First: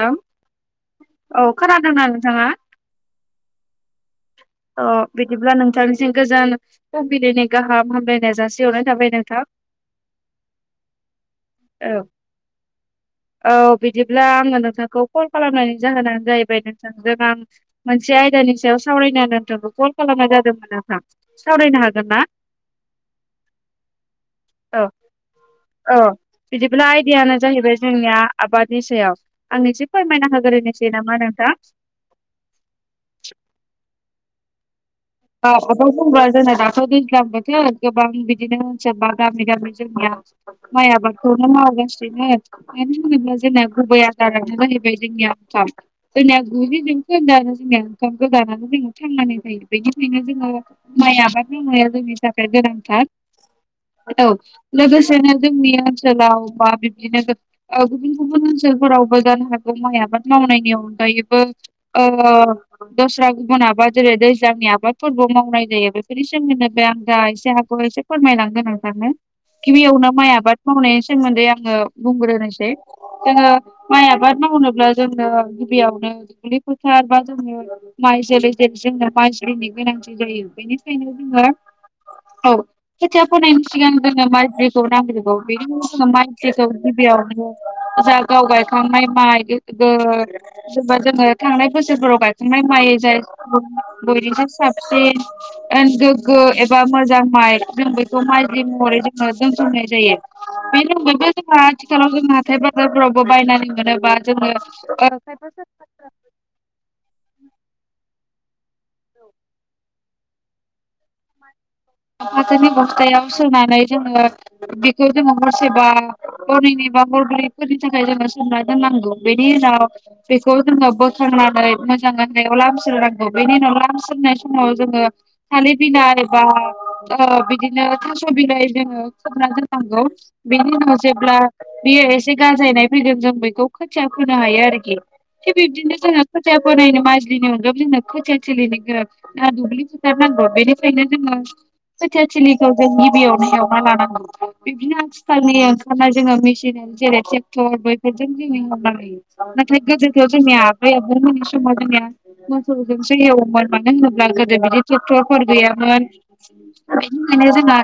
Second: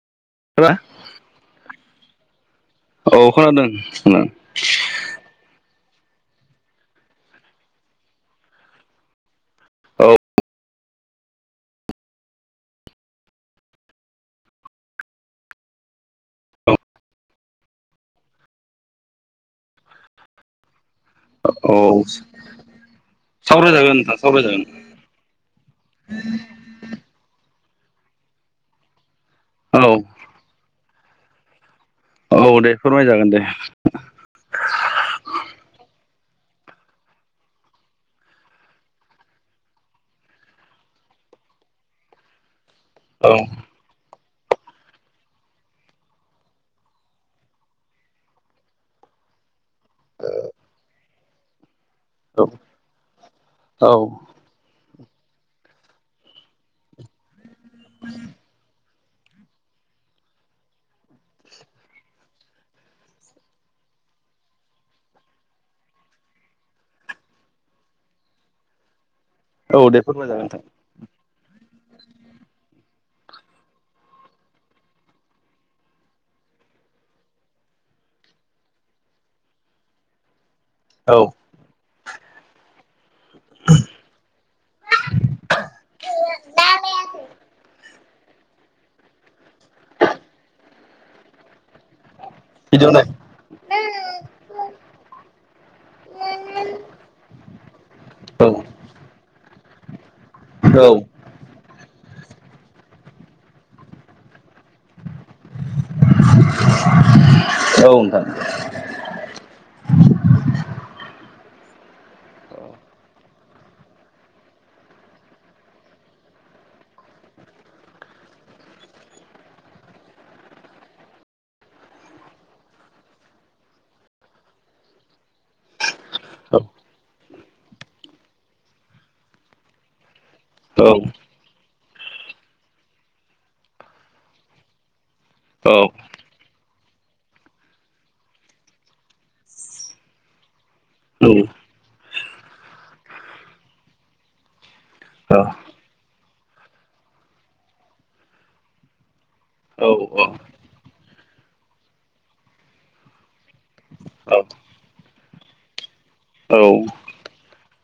Hello औ खोनादोंना नोंथाङा? औ खोनादों खोना सिम गोजोन फुंबिलिनि गाहाम हामलायनाय जासि हरनाय थाबाय नोंथां औ औ औ बिदिब्ला आङो नोंथांखौ कल खालामनायनि जाहोनानो जाहैबाय नोंथांजों आं मोनसे आयदा नि सायाव सावरायना नोंथांखौ कल खालामनाय जादोंमोन नोंथां औ सावरायनो हागोन ना सावराय जागोन नोंथां सावराय जागोन औ औ बिदिब्ला आयदायानो जाहैबाय जोंनिया आबादनि सायाव आं औ एसे फोरमायना होग्रोनोसै नामा नोंथां? औ दे फोरमाय जागोन दे औ आफा बुंबा जोंना दाथ' दैज्लां बोथोर गोबां बिदिनो सोरबा गामि गामि जोंनिया माइ आबादखौनो मावहै गासिनो मानो औ होनोब्ला जोंना गुबै आ [inaudible] जोंनिया ओंखाम जोंनिया गुजि जौखोन्दो आनो जोंनिया ओंखामखौ जानानै जों थाङो जायो बेनिखायनो जोङो माइ आबाद मावनाया जोंनि थाखाय औ गोनांथार औ लोगोस सेनो जोंनि ओनसोलाव बा बिबदिनो ओ गुबुन गुबुन ओनसोलफोराव जानो हागौ माइ आबाद मावनायनि अनगायैबो ओ दस्रा गुबुन आबाद जेरै दैज ज्लांनि आबादफोरबो मावनाय जायो बेफोरनि सोमोन्दो बे आं दा एसे हागौ एसे फोरमायलांगोन नोंथांनो। औ दे गिबियावनो माइ फोरमायजागोन आबाद नोंथां मावनाय सोमोन्दै आङो बुंग्रोनोसै जोङो माइ आबाद मावनोब्ला जोंनो गिबियावनो दुब्लि फोथार बा जोंनो माइ जोलै जेरै जोंना माइज्लिनि गोनांथि जायो बेनिखायनो औ जोङो औ खोथिया फोनायनि सिगां जोङो माइज्लिखौ नांग्रोगौ बेनि उनाव जोङो माइज्लिखौ गिबियावनो जा गाव गायखांनाय माइ गे ओ जेनबा जोङो थांनाय बोसोरफोराव गायखांनाय माइ बिदियावनो जायखौ बयनिफ्राय साबसिन एन गोगो एबा मोजां माइ जों बखौ औ माइज्लि महरै जोङो जों जोमनाय जायो बे औ रैबो जोङा आथिलाव जों हाथाय बाजारफोरावबो बायनानै मोनोबा जोङो ओ औ नोंथां औ फाथोनि बस्थायाव सोनानै जोङो बेखौ जोङो हरसेबा हरनैनि बा हरब्रैफोरनि थाखाय जोङो सोमना दोननांगौ बेनि उनाव बेखौ जोङो बोखांनानै मोजां गामलायाव लामस्रो नांगौ बेनि उनाव लामस्रोनाय समाव जोङो थालिर बिलाइ बा ओ बिदिनो थास' बिलाइ जोङो खोबना दोननांगौ बेनि औ उनाव जेब्ला बियो एसे गाजायनाय फैगोन जों बेखौ खोथिया फोनो हायो आरोखि। थिग अ बिबदिनो जोङो खोथिया फोनायनो माइज्लिनि अनगाबो जोंना खोथिया थिलिनि गोब थार दुब्लि फोथार नां गौ बेनिफ्रायनो जोङो दङ खोथिया थिलिखौ जों गिबियावनो एवना लानांगौ बिदिनो आथिखालनि ओंखारनाय जोङो मिसिन जेरै ट्रेक्टर बैफोरजों [unintelligible] नाथाय गोदोथ' आबै आबौमोन्नि समाव जोंनिया मोसौजोंसो एवोमोन मानो होनोब्ला गोदो बिदि ट्रेक्टरफोर गैयामोन बेनिखायनो जोंना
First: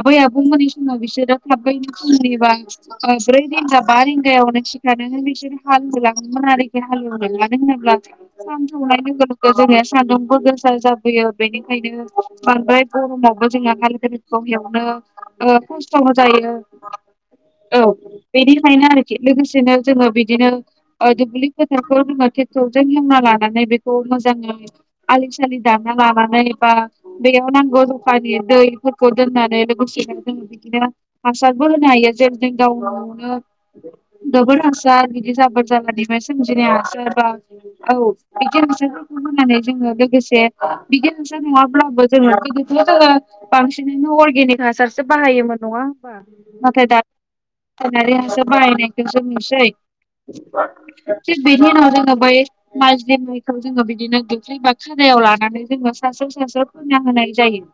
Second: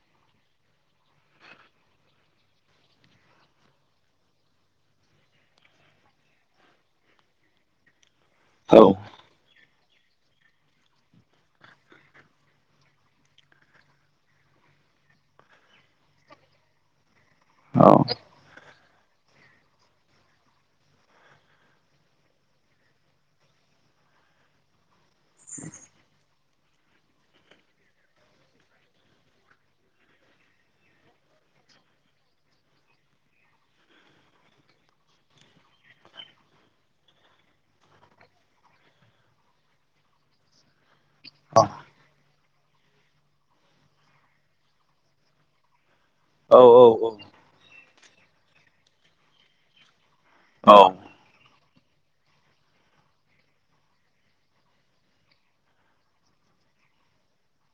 आबै आबौमोननि समाव बिसोरो [inaudible] ओ ब्रै रिंगा बा रिंगायावनो सिखारनानै बिसोर हाल होलाङोमोन आरोखि हालौदों मानो होनोब्ला सान थंनाय लोगो लोगो जोंनि सान्दुंबो गोसा जाबोयो बेनिखायनो बांद्राय गरमावबो जोंङा हाल गारिखौ एवनो ओ खस्थ' जायो औ बेनि आरोखि लोगोसेनो जोङो बिदिनो दुब्लि फोथारखौ जोङो ट्रेक्टरजों हेवना लानानै बेखौ मोजां आलि-आलि सालि दानना लानानै बा बेयाव नां ग ज'खानि दैफोरखौ दोननानै लोगोसेनो जों बिदिनो हासारबो होनो हायो [unintelligible] [unintelligible] गोबोर हासार बिदि जाबोर जालानि सोमजिनाय हासार [unintelligible] औ बिदि [unintelligible] होननानै जोङो लोगोसे [unintelligible] नङाब्लाबो जोङो जोङो बांसिनैनो अर्गेनिक हासारसो बाहायोमोन नङा होमबा! नाथाय दा पषटरासायनारि हासर बायनायखौ‌ नुसै [unintelligible] बिनि उनाव जोङो बै माजलि माइखौ जोङो बिदिनो [unintelligible] खादायाव लानानै जोङो सासे [unintelligible] होनाय जायो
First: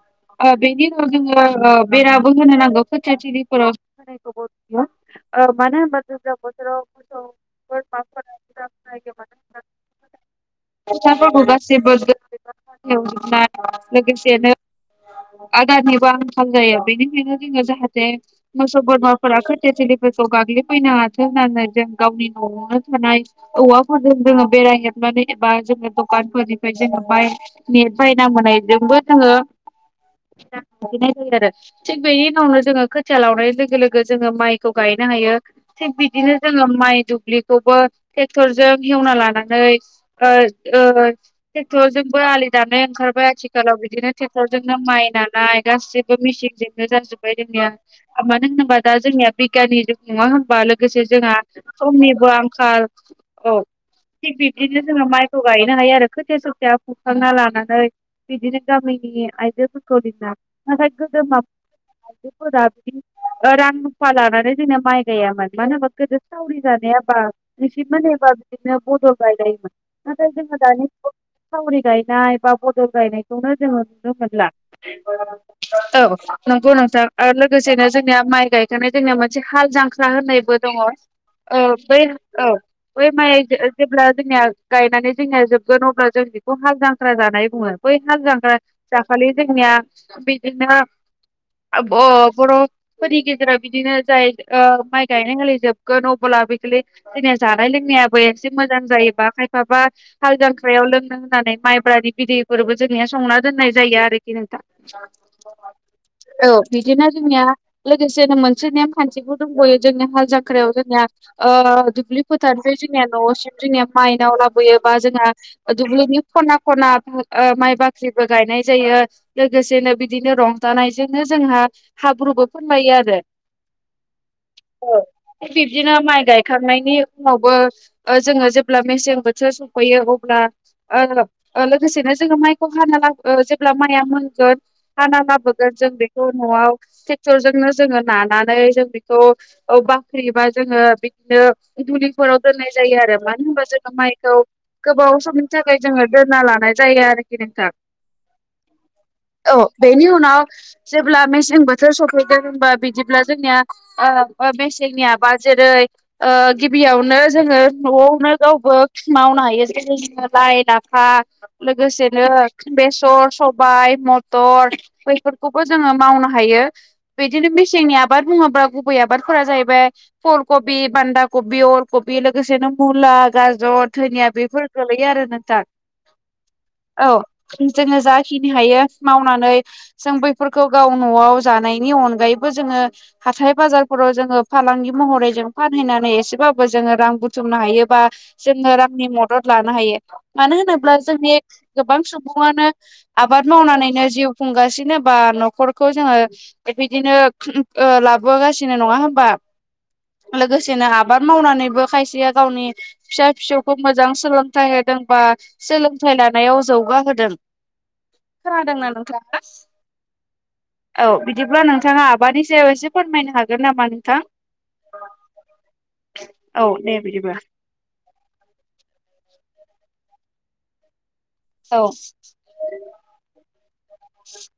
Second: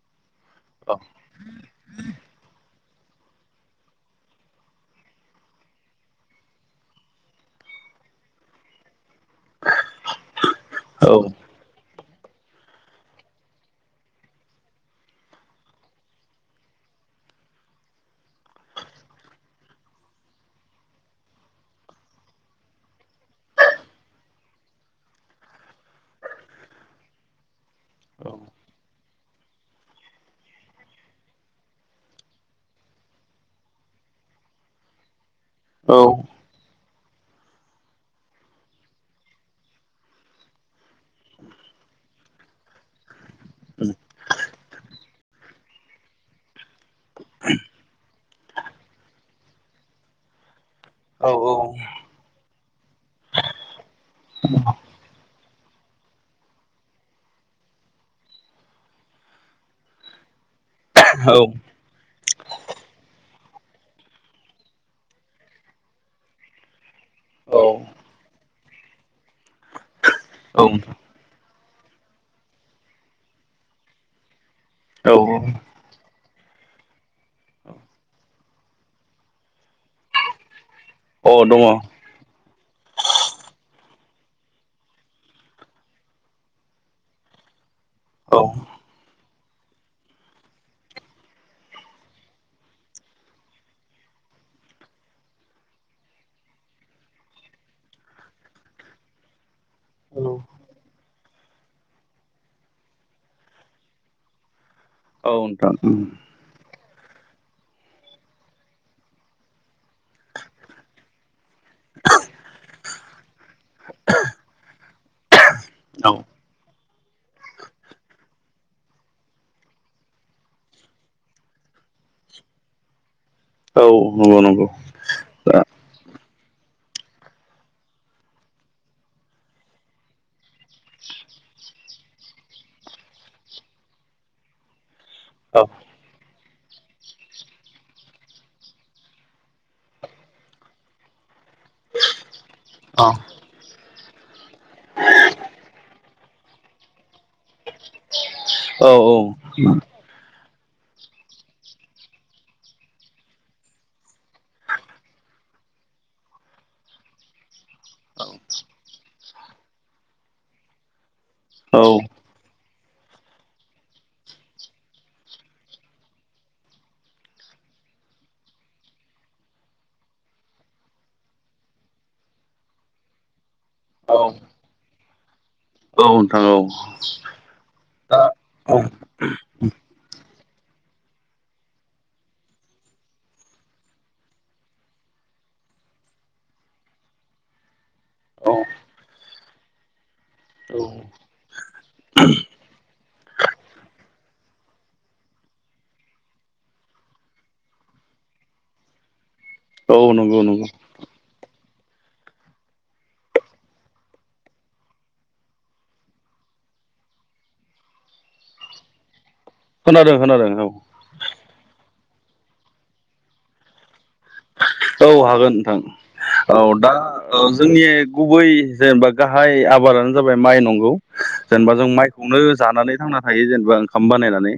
ओ बेनि उनाव जोङो ओ बेराबो होनो नांगौ खोथियाथिलिफोराव होन [unintelligible] ओ मानो होनबा गोजां बोथोरा मोसौ बोरमा [unintelligible] खोथाफोरखौ गासिबो [unintelligible] लोगोसेनो [inaudible] आदारनिबो आंखाल जायो बेनिखायनो जोङो जाहाथे मोसौ बोरमाफोरा खोथोथिलिफोरखौ गाग्लिफैनो हाथो होननानै जों गावनि न'आवनो थानाय औवाफोरजों जोङो बेरायहेबनानै एबा जोङो दखानफोरनिफ्राय जोङो बाय ने बायना मोनायजोंबो जोङो [inaudible] [unintelligible] नाय जायो आरो थिग बेनि उनावनो जोङो खोथिया लावनाय लोगो लोगो जोङो माइखौ गायनो हायो थिग बिदिनो जोङो माइ दुब्लिखौबो ट्रेक्टरजों हेवना लानानै ओ ओ ट्रेक्टर जोंबो आलि दानाय ओंखारबाय आथिखालाव बिदिनोे क्टरजोंनो माइ नानाय गासिबो मेसिनजोंनो जाजोब्बाय जोंनिया मानो होनोबा दा जोंनिया बिगियाननि जुग नङा होनबा लोगोसे जोंहा समनिबो आंखाल औ थिग बिबदिनो जोङो माइखौ गायनो हायो आरो खोथिया सोथाया फुखांना लानानै बिदिनो गामिनि आइजोफोरखौ नाथाय गोदो [unintelligible] [inaudible] आइजोफोरा रां रुफा लानानै जोंना माइ गायामोन मानो होनबा गोदो सावरि जानायाबा [unintelligible] दाथ' बदल गाय नाथाय जोंनिया दानि जुगाव [unintelligible] सावरि गायनाय बा बदल गायनायखौनो जोङो नुनो मोनला औ औ औ नंगौ नोंथां आरो लोगोसेनो जोंनिया माइ गायखानाय जोंनिया मोनसे हाल जांख्रा होननायबो दङ। औ बै औ बै माइ ओ जेब्ला जोंनिया गायनानै जोंनिया जोबगोन अब्ला जों बेखौ हाल जांख्रा जानाय बुङो बै हाल जांख्रा जाखालि जोंनिया बिदिनो ओ बर'फोरनि गेजेराव बिदिनो जाय ओ माइ गायनाय खालि जोबगोन अब्ला बे जों जानाय लोंनायाबो एसे मोजां जायोबा खायफाबा हाल जांख्रायाव लोंनो होननानै माइब्रानि बिदैफोरबो जोंनिया संना दोननाय जायो आरोखि नोंथां। औ नोंथां उम औ बिदिनो जोंनिया लोगोसेनो मोनसे नेम खान्थिबो दंबयो जोंनि हाल जांख्रायाव जोंनिया ओ ओ दुब्लि फोथारफ्राय जोंनिया न'सिम जोंनिया माइनाव लाबोयोबा जोंना औ दुब्लिनि खना ख ना माइ बाख्रि गायनाय जायो लोगोसेनो बिदिनो रंजानायजोंनो जोंहा हाब्रुबो फोनफायो आरो औ नंगौ नंगौ दा बिदिनो माइ गायखांनायनि उनावबो जोङो जेब्ला मेसें बोथोर सफैयो अब्ला ओ ओ लोगोसेनो जोङो माइखौ हानो ला ओ जेब्ला माया मोनगोन औ हानालाबोगोन जों बेखौ न'आव ट्रेक्टर जोंनो जोंङो लानानै जों बेखौ बाख्रिबा जोङो बिदिनो दुलिफोराव दोननाय जायो औ आरो मानो होनबा जोङो माइखौ गोबाव समनि थाखाय जोङो दोनना लानाय जायो आरोखि नोंथां। [inaudible] औ औ। औ बेनि उनाव जेब्ला मेसें बोथोर सफैदों होनबा बिदिब्ला जोंनिया ओ मेसेंनि आबाद जेरै ओ गिबियावनो जोङो न'आवनो गावबो मावनो [unintelligible] हायो जेनवबा लाइ लाफा औ लोगोसेनो बेसर सबाय मथर बैफोरखौबो जोङो मावनो हायो बिदिनो मेसेंनि आबाद बुङोब्ला गुबै आबादफोरा जाहैबाय फुल कबि बान्दा कबि अल कबि लोगोसे बिदिनो मुला गाजर औ धोनिया बेफोर गोलैयो आरो नोंथां। औ नोंथां औ। जोङो दा जाखिनि औ हायो औ मावनानै जों बैफोरखौ गाव न'आव जानायनि अनगायै बो जोङो हाथाय बाजारफोराव जोङो फालांगि महरै जों फानहैनानै एसेबाबो जोङो रां बुथुम बुथुमनो हायो बा जोङो रांनि मदद लानो हायो मानो औ होनोब्ला जोंनि गोबां सुबुं सुबङनो आबाद मावनानैनो जिउ खुंगासिनो बा न'खरखौ जोङो बेबायदिनो उम ओ लाबोगासिनो नङा होमबा? औ नंगौ नंगौ। लोगोसेनो आबाद मावनानैबो खायसेया गावनि फिसा फिसौखौ मोजां सोलोंथाइ होदोंबा सोलोंथाय लान लानायाव जौग होदों खोनादोंना नोंथाङा? खोनादों खोनादों औ बिदिब्ला नोंथाङा? माबानि सायाव एसे फोरमायनो हागोन नामा नोंथां? औ हागोन नोंथां। औ दा दे बिदिब्ला। औ जोंनि गुबै जेनेबा गाहाय आबाद आबादानो जाबाय माइ नंगौ। जेनेबा औ जों माइखौनो जानानै थांना थायो जेनेबा ओंखाम बानायनानै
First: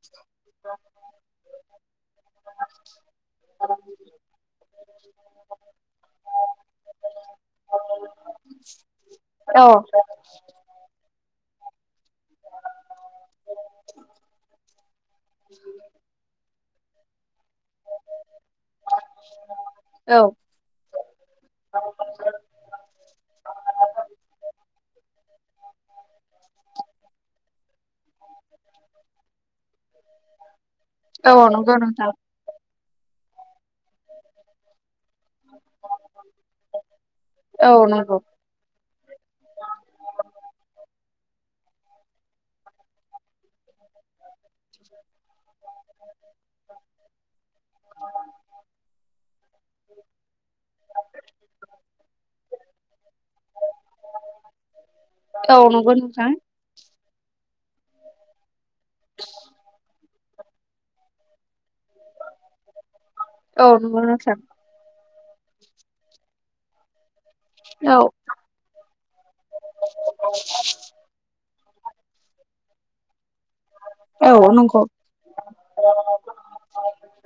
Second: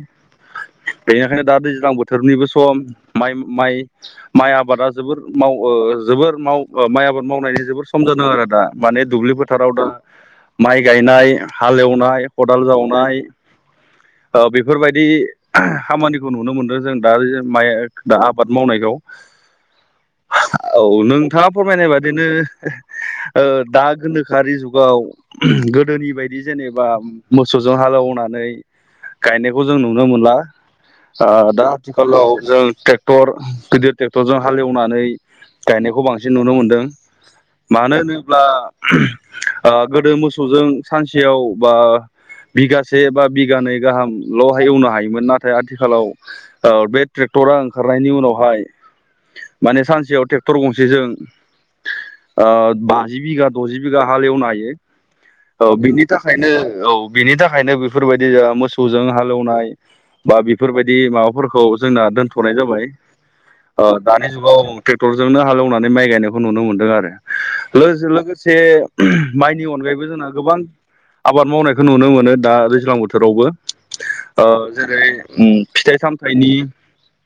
बेनिखायनो दा दैज्लां बोथोरनिबो समाइ माइ माइ आबादा जोबोर माव ओ जोबोर ओ माव माइ आबाद मावनायनि जोबोर सम जादों आरो दा माने दुब्लि औ फोथाराव दा माइ गायनाय हाल एवनाय खदाल जावनाय ओ बेफोरबायदि ओह खामानिखौ नुनो मोनदों जों दा माइ दा आबाद मावनायखौ औ औ नोंथाङा फोरमायनाय बादिनो दा ओ गोनोखोआरि जुगाव उम गोदोनि बायदि जेनेबा मोसौजों हालौवनानै गायनायखौ जों नुनो मोनला औ ओ दा नंगौ नोंथां आथिखालाव जों ट्रेक्टर गोदो हालेवनानै गायनायखौ बांसिन नुनो मोनदों। औ मानो नंगौ होनोब्ला गोदो ओ मोसौजों सानसे सेयाव बा बिगासे बा बिगानै गाहामल'हाय एवनो हायोमोन नाथाय नाथाय आथिखालाव ओ बे ट्रेक्टरा ओंखारनायनि उनावहाय माने सानसेयाव ट्रेक्टर गंसे जों ओ बाजि बिघा द'जि बिघा हालेवनाय हायो। औ नंगौ बिनि नोंथां। थाखायनो औ बिनि थाखायनो बेफोरबायदि मोसौजों हालौवनाय बा बेफोरबायदि माबाफोरखौ जोंना दोनथ'नाय जाबाय औ नंगौ दानि ओ नोंथां जुगाव टेक क्टरजोंनो हालेवनानै माइ गायनायखौ नुनो मोनदों आरो। औ लोगों लोगोसे माइनि अनगायैबो जोंहा गोबां आबाद मावनाय खौ नुनो मोनो दा दैज्लां बोथोर बोथोरावबो औ ओ नंगौ जेरै फिथाइ सामथाइनि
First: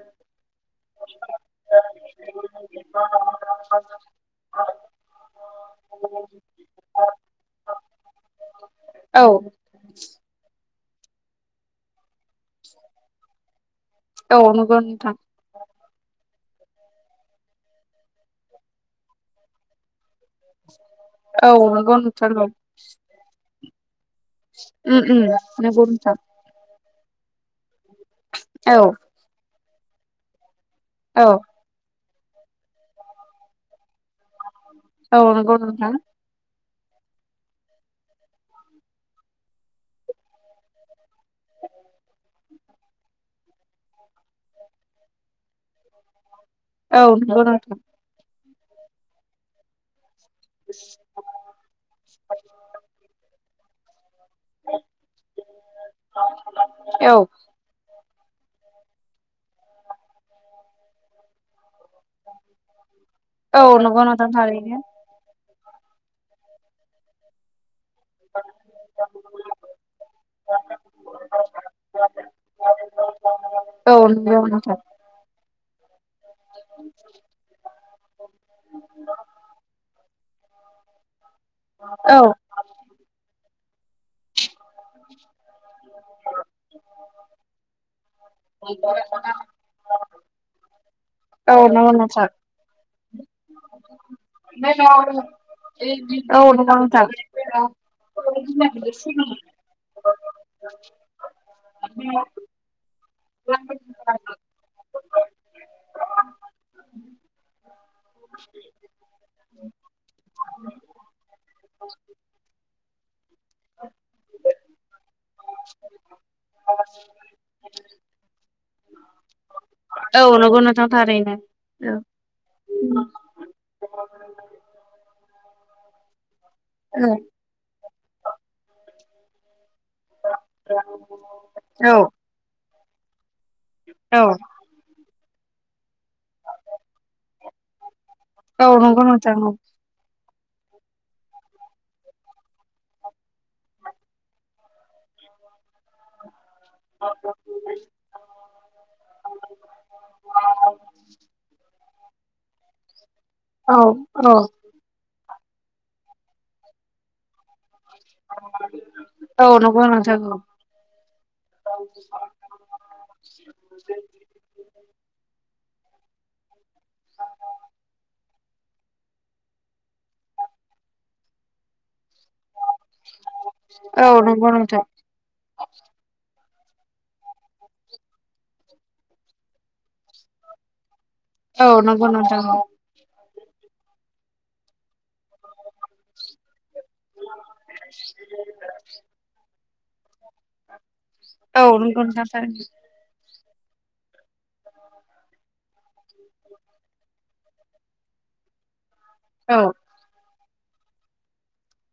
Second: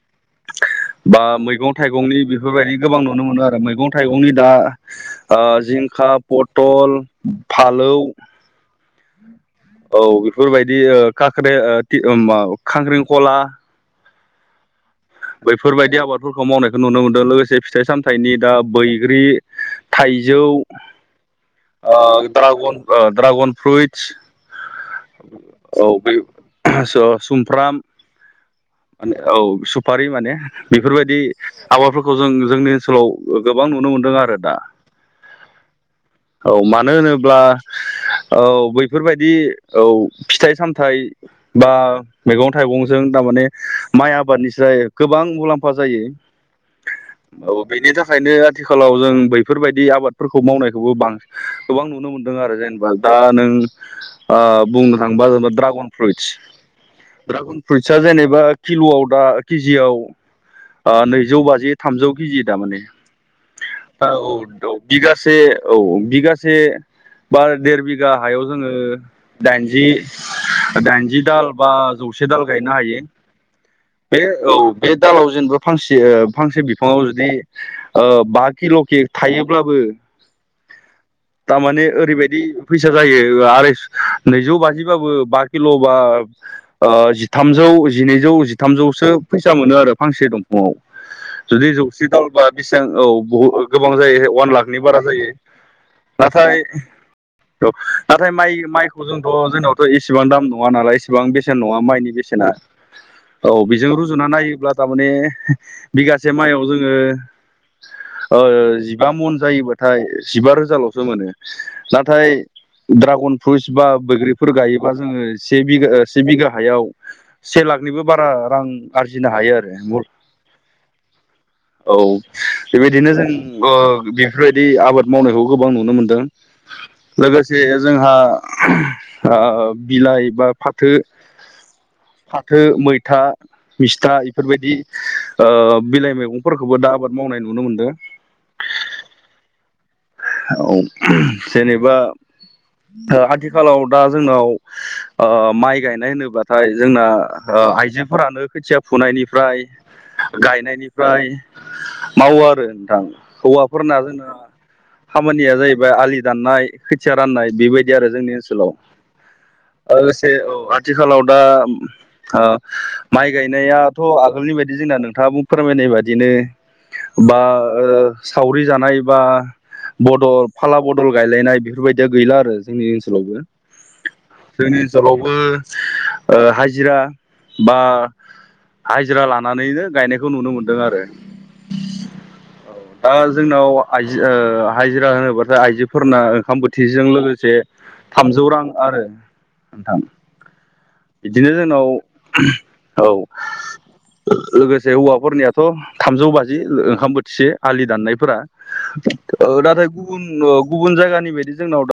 [inaudible] बा मैगं थाइगंनि बेफोरबायदि गोबां नुनो मोनो आरो मैगं थाइगंनि दा ओ जिंखा ओ पतल फालौ औ औ बेफोरबायदि ओ खाख्रि ओ खाख्रेलखला औ नंगौ नोंथा़ बैफोरबायदि आबाद फोरखौ मावनायखौ नुनो मोनदों लोगोसे फिथाइ सामथनि दा बैग्रि थाय जौ औ नंगौ ओ‌ नोंथां औ दाड्रागन दाड्रागन फ्रुइट। उम उम नंगौ औ बै नोंथां ओह सुमफ्राम औ माने औ सुफारि माने बेफोरबायदि औ आबादफोरखौ खौ जों जोंनि ओनसोलाव गोबां नुनो मोनदों आरो दा औ नंगौ नोंथां औ मानो होनोब्ला बैफोरबायदि औ फिथाइ सामथाइ बा मैगं थाइगंजों थारमाने माइ आबादनिफ्राय गोबां मुलाम्फा जायो औ नंगौ औ नोंथां बेनि थाखायनो आथिखालाव जों बैफोरबायदि आबाद फोरखौ मावनायखौबो बांसिन गोबां नुनो मोनदों आरो जेनेबा दा नों बुंनो थाङोबा जेनेबा ड्रागन फ्रुइट्स औ ड्रागन फ्रुइट्सआ जेनेबा किल'आव दा केजियाव नैजौ बाजि थामजौ केजि दमाने औ नंगौ नोंथां औ थारैनो बिगासे औ बिगासे बा देर बिगा हायाव जोङो दाइनजि दाइनजि दाल बा जौसे दाल गायनो हायो [unintelligible] बे औ नोंथां बे दालाव जेनेबा फांसे फांसे बिफाङाव जुदि बा किल' के थायोब्लाबो थारमाने औ ओरैबायदि फैसा जायो आरो नैजौ बाजिबाबो बा किल' बा जिथामजौ जिनैजौ जिथामजौसो फैसा मोनो आरो फांसे दंफाङाव औ जुदि नंगौ जौसि नोंथां दालबा बेसेबां औ बु गोबां जायो अवान लाखनि बारा जायो औ नाथाय नंगौ नोंथां औ नाथाय माइ माइखौ जोंथ' जों इसेबां दाम नङा नालाय इसेबां बेसेन नङा माइनि बेसेना औ बेजों रुजुना नायोब्ला थारमाने बिगासे माइयाव जोङो जिबा मन जायोबाथाय जिबा रोजाल'सो मोनो नाथाय ड्रागन फ्रुइट्स बा बैग्रिफोर गायोबा जोङो से बिघा से बिघा हायाव से लाखनिबो बारा रां आरजिनो हायो आरो औ नंगौ नोंथां थारैनो औ बेबायदिनो जों बेफोरबायदि आबाद मावनायखौ गोबां नुनो मोनदों औ लोगोसे जोंहा बिलाइ बा फाथो औ फाथो मैथा मिस्था औ बेफोरबायदि बिलाइ औ नंगौ औ जेनेबा आथिखालाव दा जोंनाव माइ गायनाय होनोब्ला नाथाय जोंना आइजोफोरानो खोथिया फुनायनिफ्रायश्र गायनायनिफ्राय मावो आरो नोंथां हौवाफोरना जोंना औ खामानिया जाहैबाय आलि दाननाय खोथिया राननाय बेबायदि आरो जोंनि ओनसोलाव औ नंगौ नोंथां लोगोसे औ आथिखालाव दा माइ गायनायाथ' आगोलनि बायदि जोंना नोंथाङा बुं फोरमायनाय बादिनो बा सावरि जानाय बा बदल फाला बदल गायलायनाय बेफोरबायदि दा गैला आरो जोंनि ओनसोलावबो औ नंगौ जोंनि नोंथां ओनसोलावबो हाजिरा बा हाजिरा लानानैनो गायनायखौ नुनो मोनदों आरो औ नंगौ नोंथां। दा जोंनाव आइजो हाजिरा होनोब्लाथाय आइजोफोरना ओंखाम बोथोर। थिजों लोगोसे थामजौ रां आरो नोंथां। बिदिनो औ जोंनाव नंगौ नोंथां थारैनो औ। [inaudible] लोगोसे हौवाफोरनियाथ' थामजौ बाजि ओंखाम बोथिसे आलि दाननायफोरा। औ नाथाय गुबुन गुबुन जायगानि बायदि जोंनाव दा।